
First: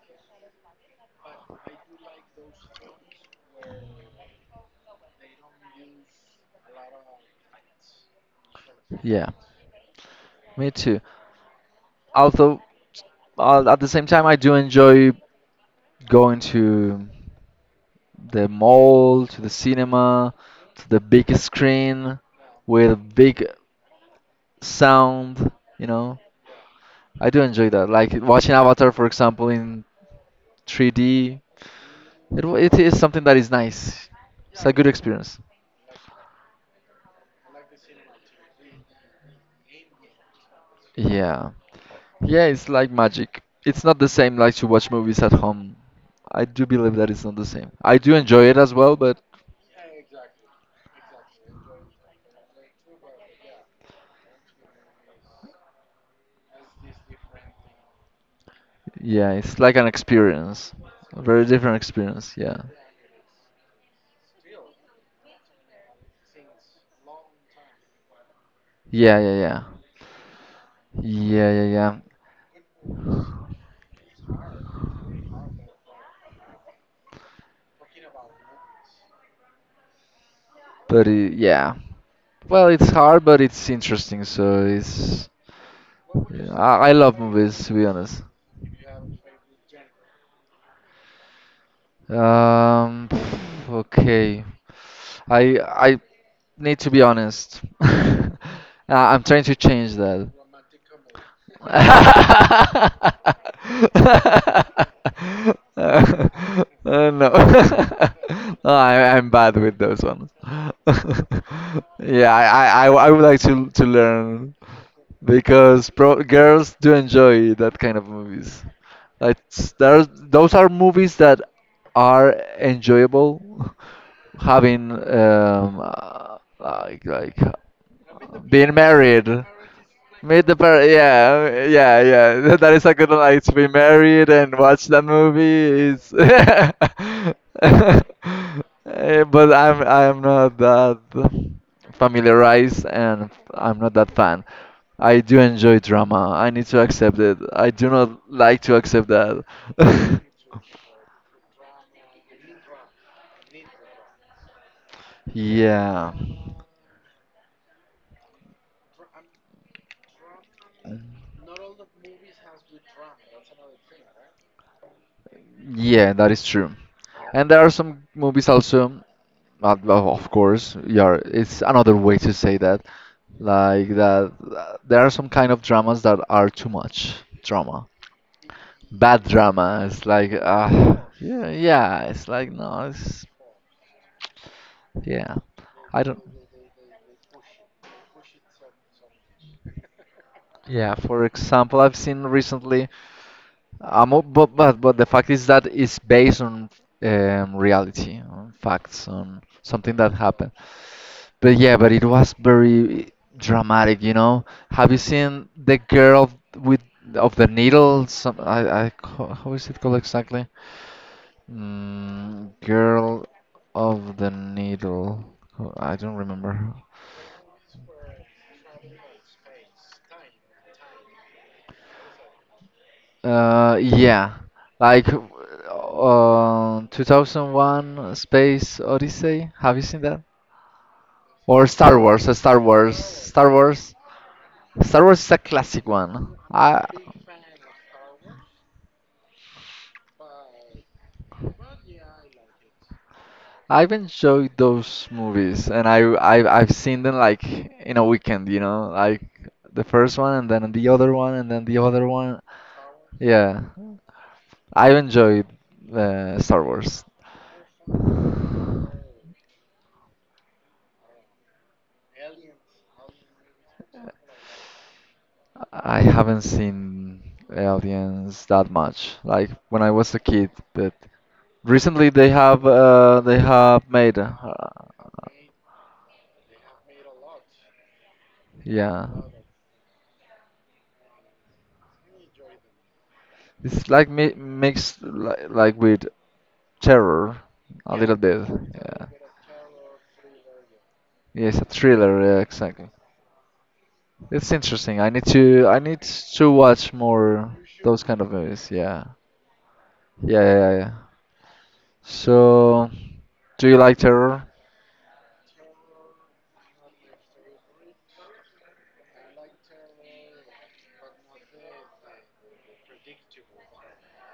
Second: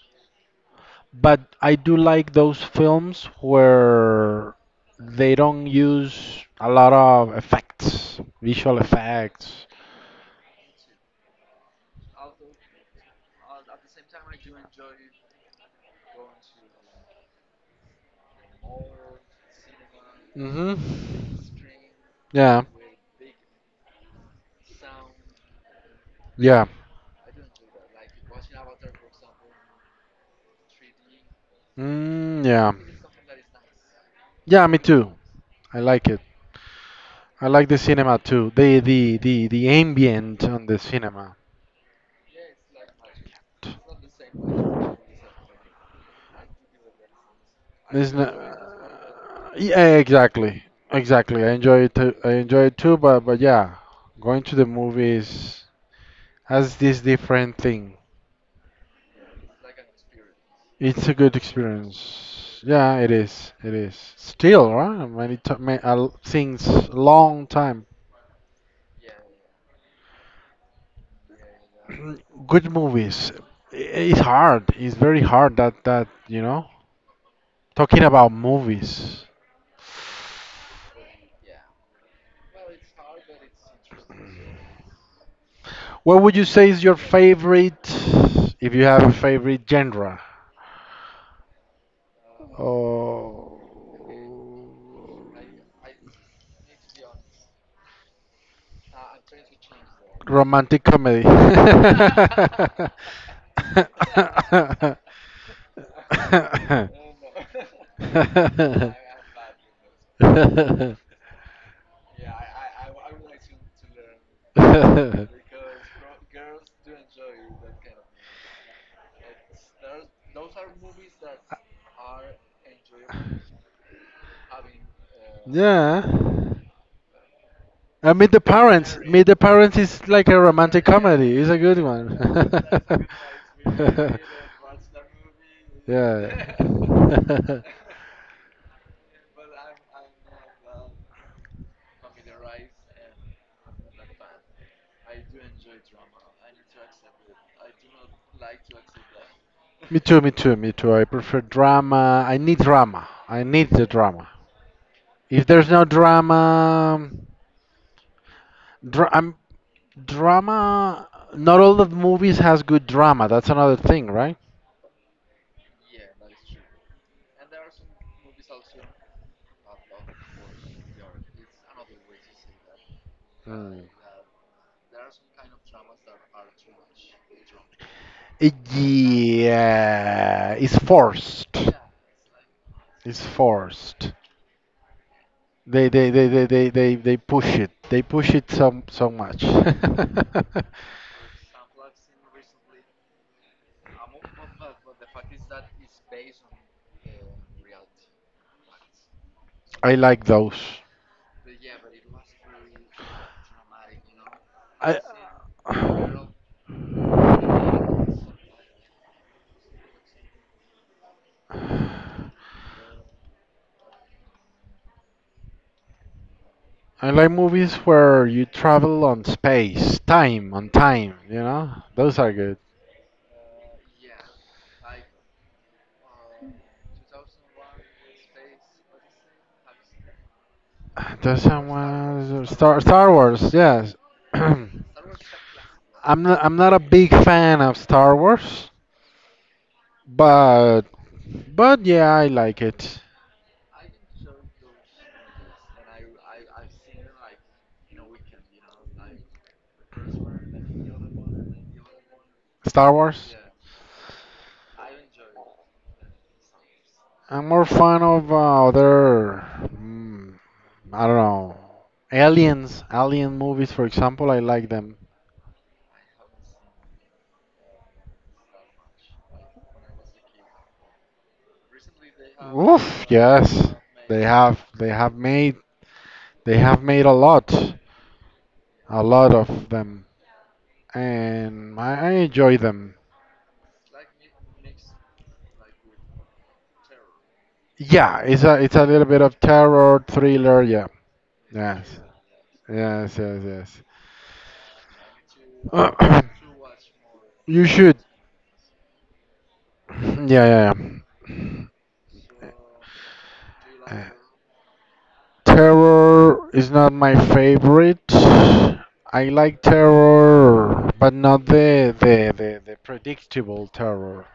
but I do like those films where they don't use a lot of effects, visual
Yeah,
effects.
me too. Although at the same time, I do enjoy going to the mall, to the cinema,
Mhm.
to the big screen
Yeah.
with big sound, you know.
Yeah.
I do enjoy that. Like watching Avatar, for example, in 3D, it,
Mm,
wa-
yeah.
it is something that is nice. It's
Yeah,
a
me
good
too.
experience.
I like I like the cinema too. The ambient on the cinema.
Yeah. Yeah, it's like magic. It's not the same like to watch movies at home. I do believe that it's not the same. I
It's
do
not,
enjoy it as well, but
yeah, exactly, exactly. I enjoy I enjoy it too. But yeah, going to the movies has this different thing.
yeah, it's like an experience.
It's a
A
good
very different experience. Yeah.
experience. Yeah, it is. It is. Still, right? Many things long time.
Yeah, yeah, yeah. Yeah, yeah, yeah.
good movies. I- It's hard. It's very hard that that you know talking about movies.
But Yeah, well, it's hard, but it's interesting. So it's
What would you
yeah,
say is
I
your
love movies to be
favorite,
honest.
if you have a favorite genre?
Um,
Oh,
okay, I need to be honest. I'm trying to change that.
romantic comedy?
No, no, I, I'm bad with those ones. Yeah, I would like to learn, because pro girls do enjoy that kind of movies. Like s- there's those are movies that are enjoyable, having
Yeah.
like
I mean, the
being
parents. Meet
married.
the parents is like a
Meet the
romantic
par,
comedy. It's a
yeah,
good
yeah, yeah. That is a
one.
good one. Like to be married and watch that movie is.
Yeah.
Eh, but I'm not that familiarized and I'm not that fan. I do enjoy drama. I need to accept it. I do not like to accept that.
me too, me too, me too. I prefer drama. I need drama. I need the drama. If there's no
Yeah.
drama, dra- I'm, drama. Not all the movies has good drama. That's another thing, right?
Yeah, that is true. And there are some movies also, well, of course, yeah, it's another way to say that.
Mm.
Like that, there are some kind of dramas that are too much drama. Bad drama. It's like,
Yeah, it's forced.
yeah, yeah, it's like, no,
It's
it's,
forced.
yeah.
They
I
they,
don't,
they, they, they, they they push it. They push it so so much.
yeah, for example, I've seen recently um, but but the fact is that it's based on reality, on facts, on
I
something that
like
happened.
those.
But yeah, but it was very dramatic, you know. Have
I
you seen the girl with of the needle? Some I ca- how is it called exactly? Mm, girl of the needle. Oh, I don't remember.
I, like movies where you travel on space, time, on time, you know? Those are good.
Yeah, like 2001 Space Odyssey. Have you seen that?
There's
Or
someone Star Star
Star
Wars, yes.
Wars.
I'm
Star Wars is a classic one.
I'm not a
I
big fan of Star Wars, but but yeah, I like it.
I've enjoyed those movies, and I I've seen them like in a weekend, you know, like the first one and then the other one and then the other one.
Star Wars.
Yeah, I've enjoyed Star Wars.
I'm more fan of other mm, I don't know. Aliens, alien movies for example, I like them.
I haven't seen Aliens that much, like when I was a kid, but recently
Oof,
they
yes.
have made
They have they have made they have made a
yeah.
lot of them, and I enjoy them.
It's like mi mixed like with terror, a little
Yeah,
bit.
it's a little
Yeah,
bit of terror thriller. Yeah,
yeah, it's a
yes,
thriller. Yeah, exactly.
yes, yes,
It's interesting. I need
yes.
to watch more
You should.
those kind of movies. Yeah, yeah, yeah,
Yeah,
yeah,
yeah, yeah.
yeah. So, do you like terror?
Terror is not my favorite. I like terror, but not the predictable terror.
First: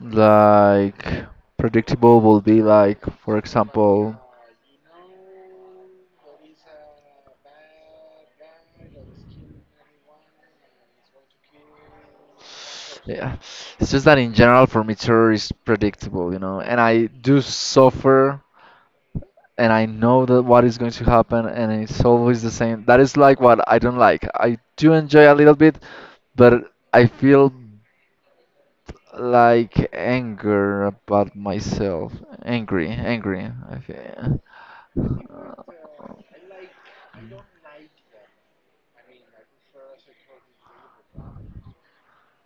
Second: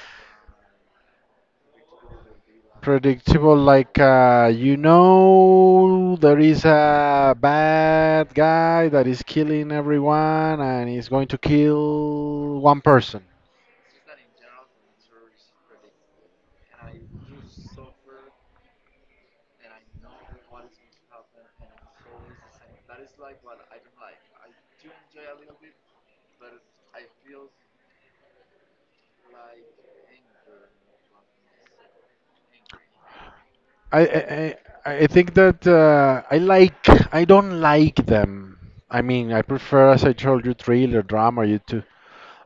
Like predictable will be like, for
Predictable, like
example,
you know, there is a bad guy that is killing everyone and he's going to kill one person.
yeah. It's just that in general for me terror is predictable, you know, and I do suffer and I know that what is going to happen, and it's always the same. That is like what I don't like. I do enjoy a little bit, but I feel like anger about myself. Angry, angry. I
I
feel.
I, I I think
Y-
that I like I don't like them. I mean, I prefer, as I told you, thriller, drama, you too.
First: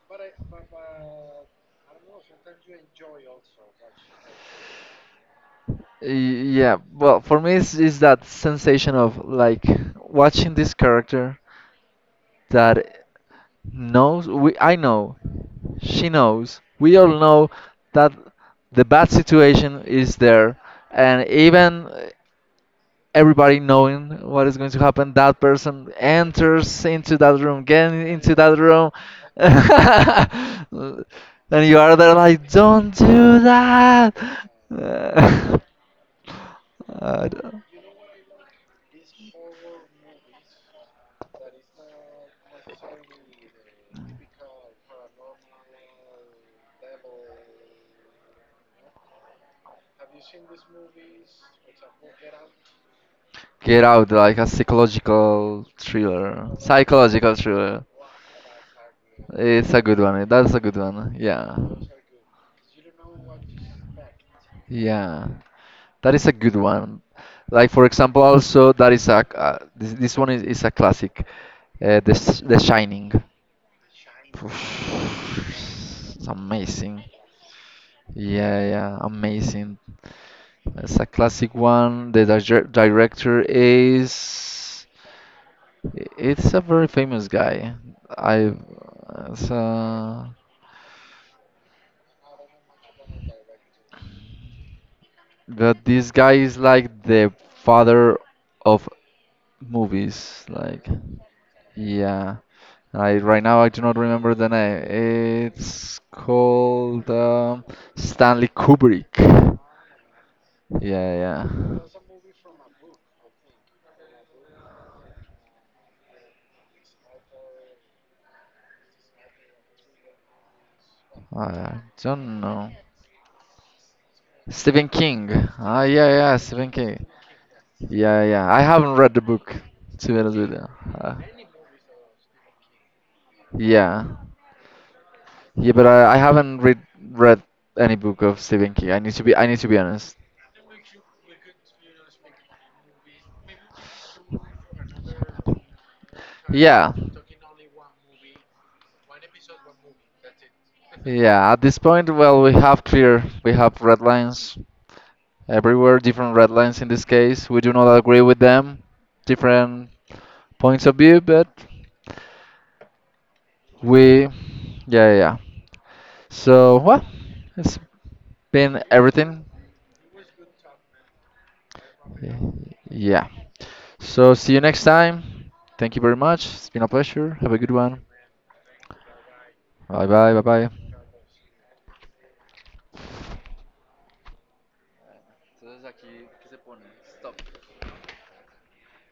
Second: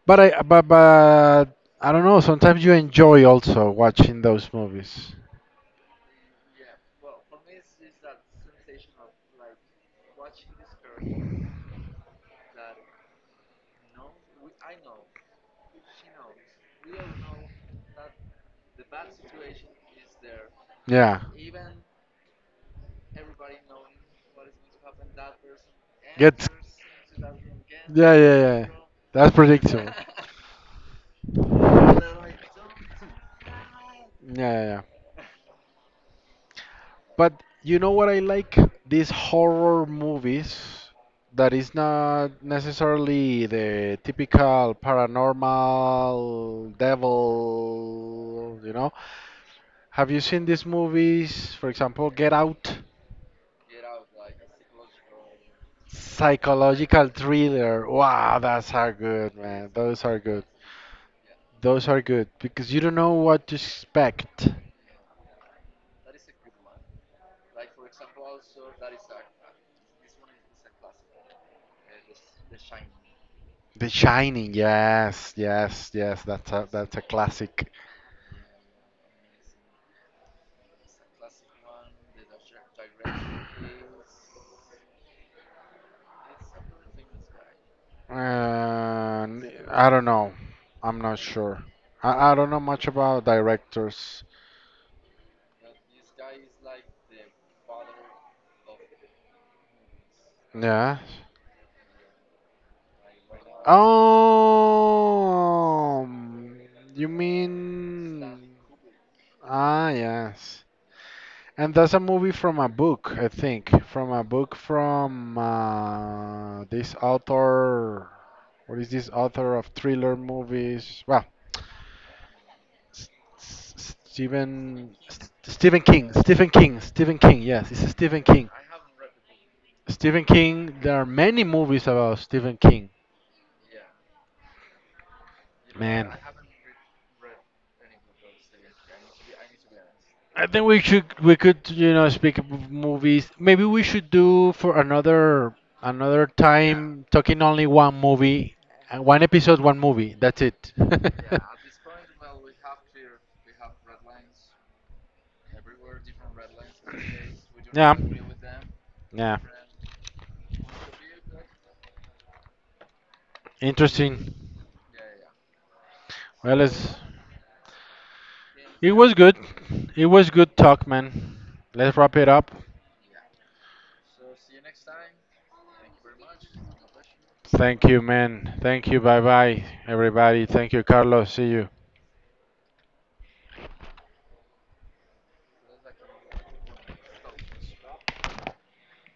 But I don't know. Sometimes you enjoy also watching those movies.
yeah, well, for me, it's that sensation of like watching this character that knows, we, I know, she knows, we all know that the bad situation is there,
Yeah,
and even everybody knowing what is going to happen, that person
get.
enters into that room, get
Yeah,
into
yeah,
that
yeah.
room,
That's
and
predictable.
you are there like don't do that.
Yeah, yeah. yeah.
Uh, I
But
don't.
you know what I like? These horror movies that is not necessarily the typical paranormal devil, you know? Have you seen these movies, for example, Get Out?
Get Out, like a psychological thriller.
Psychological
Psychological thriller.
thriller. Wow, that's are good, man.
It's a good
Those are
one.
good.
That's a good one. Yeah.
Those are good because you don't know what to expect.
Yeah. That is a good one. Like for example, also that is a this one is a classic. The Sh- The Shining.
The Shining, yes,
Poof,
yes, yes.
it's
That's
amazing.
a classic.
Yeah, yeah, amazing. It's a classic one. The dir- director is. It's a very famous guy. I. It's
And I don't know. I'm not sure. I don't know much about directors.
but this guy is like the father of movies. Like,
Yeah.
yeah. I right now I do not remember the name. It's
Oh, you
called
mean?
Stanley Kubrick.
Ah, yes.
Yeah, yeah.
And that's a movie from a book, I think, from a book from this author. What is this author of thriller movies? Well,
I don't know. Stephen
Stephen
King.
Stephen
Ah, yeah,
King.
yeah,
Stephen
Stephen
King.
King.
Stephen King. Yes, it's Stephen
Yeah,
King.
yeah. I haven't read the book, to be
Stephen
honest with you.
King. There are
Uh,
many movies about Stephen King.
yeah. Yeah, but
Man,
I haven't read any book of Stephen King. I need to be honest.
I think we could you know speak of movies. Maybe we should do for another another Yeah.
Yeah.
time talking only one movie, one episode, one movie. That's it.
Yeah, at this point, well, we have clear, we have red lines everywhere, different red lines in this case. We do not
yeah. Yeah.
agree with them,
Yeah.
different points of view, but we, yeah,
Interesting.
yeah, yeah.
Well,
So,
it's,
well, it's been
it was good.
everything.
It was good talk, man. Let's wrap it up.
Yeah. So, see you next time. Thank you very much. It's been a pleasure. Have a good
Thank
one.
you, man. Thank you. Bye bye,
Bye bye, bye
everybody.
bye.
Thank you, Carlos. See you.
Entonces aquí, ¿qué se pone? Stop.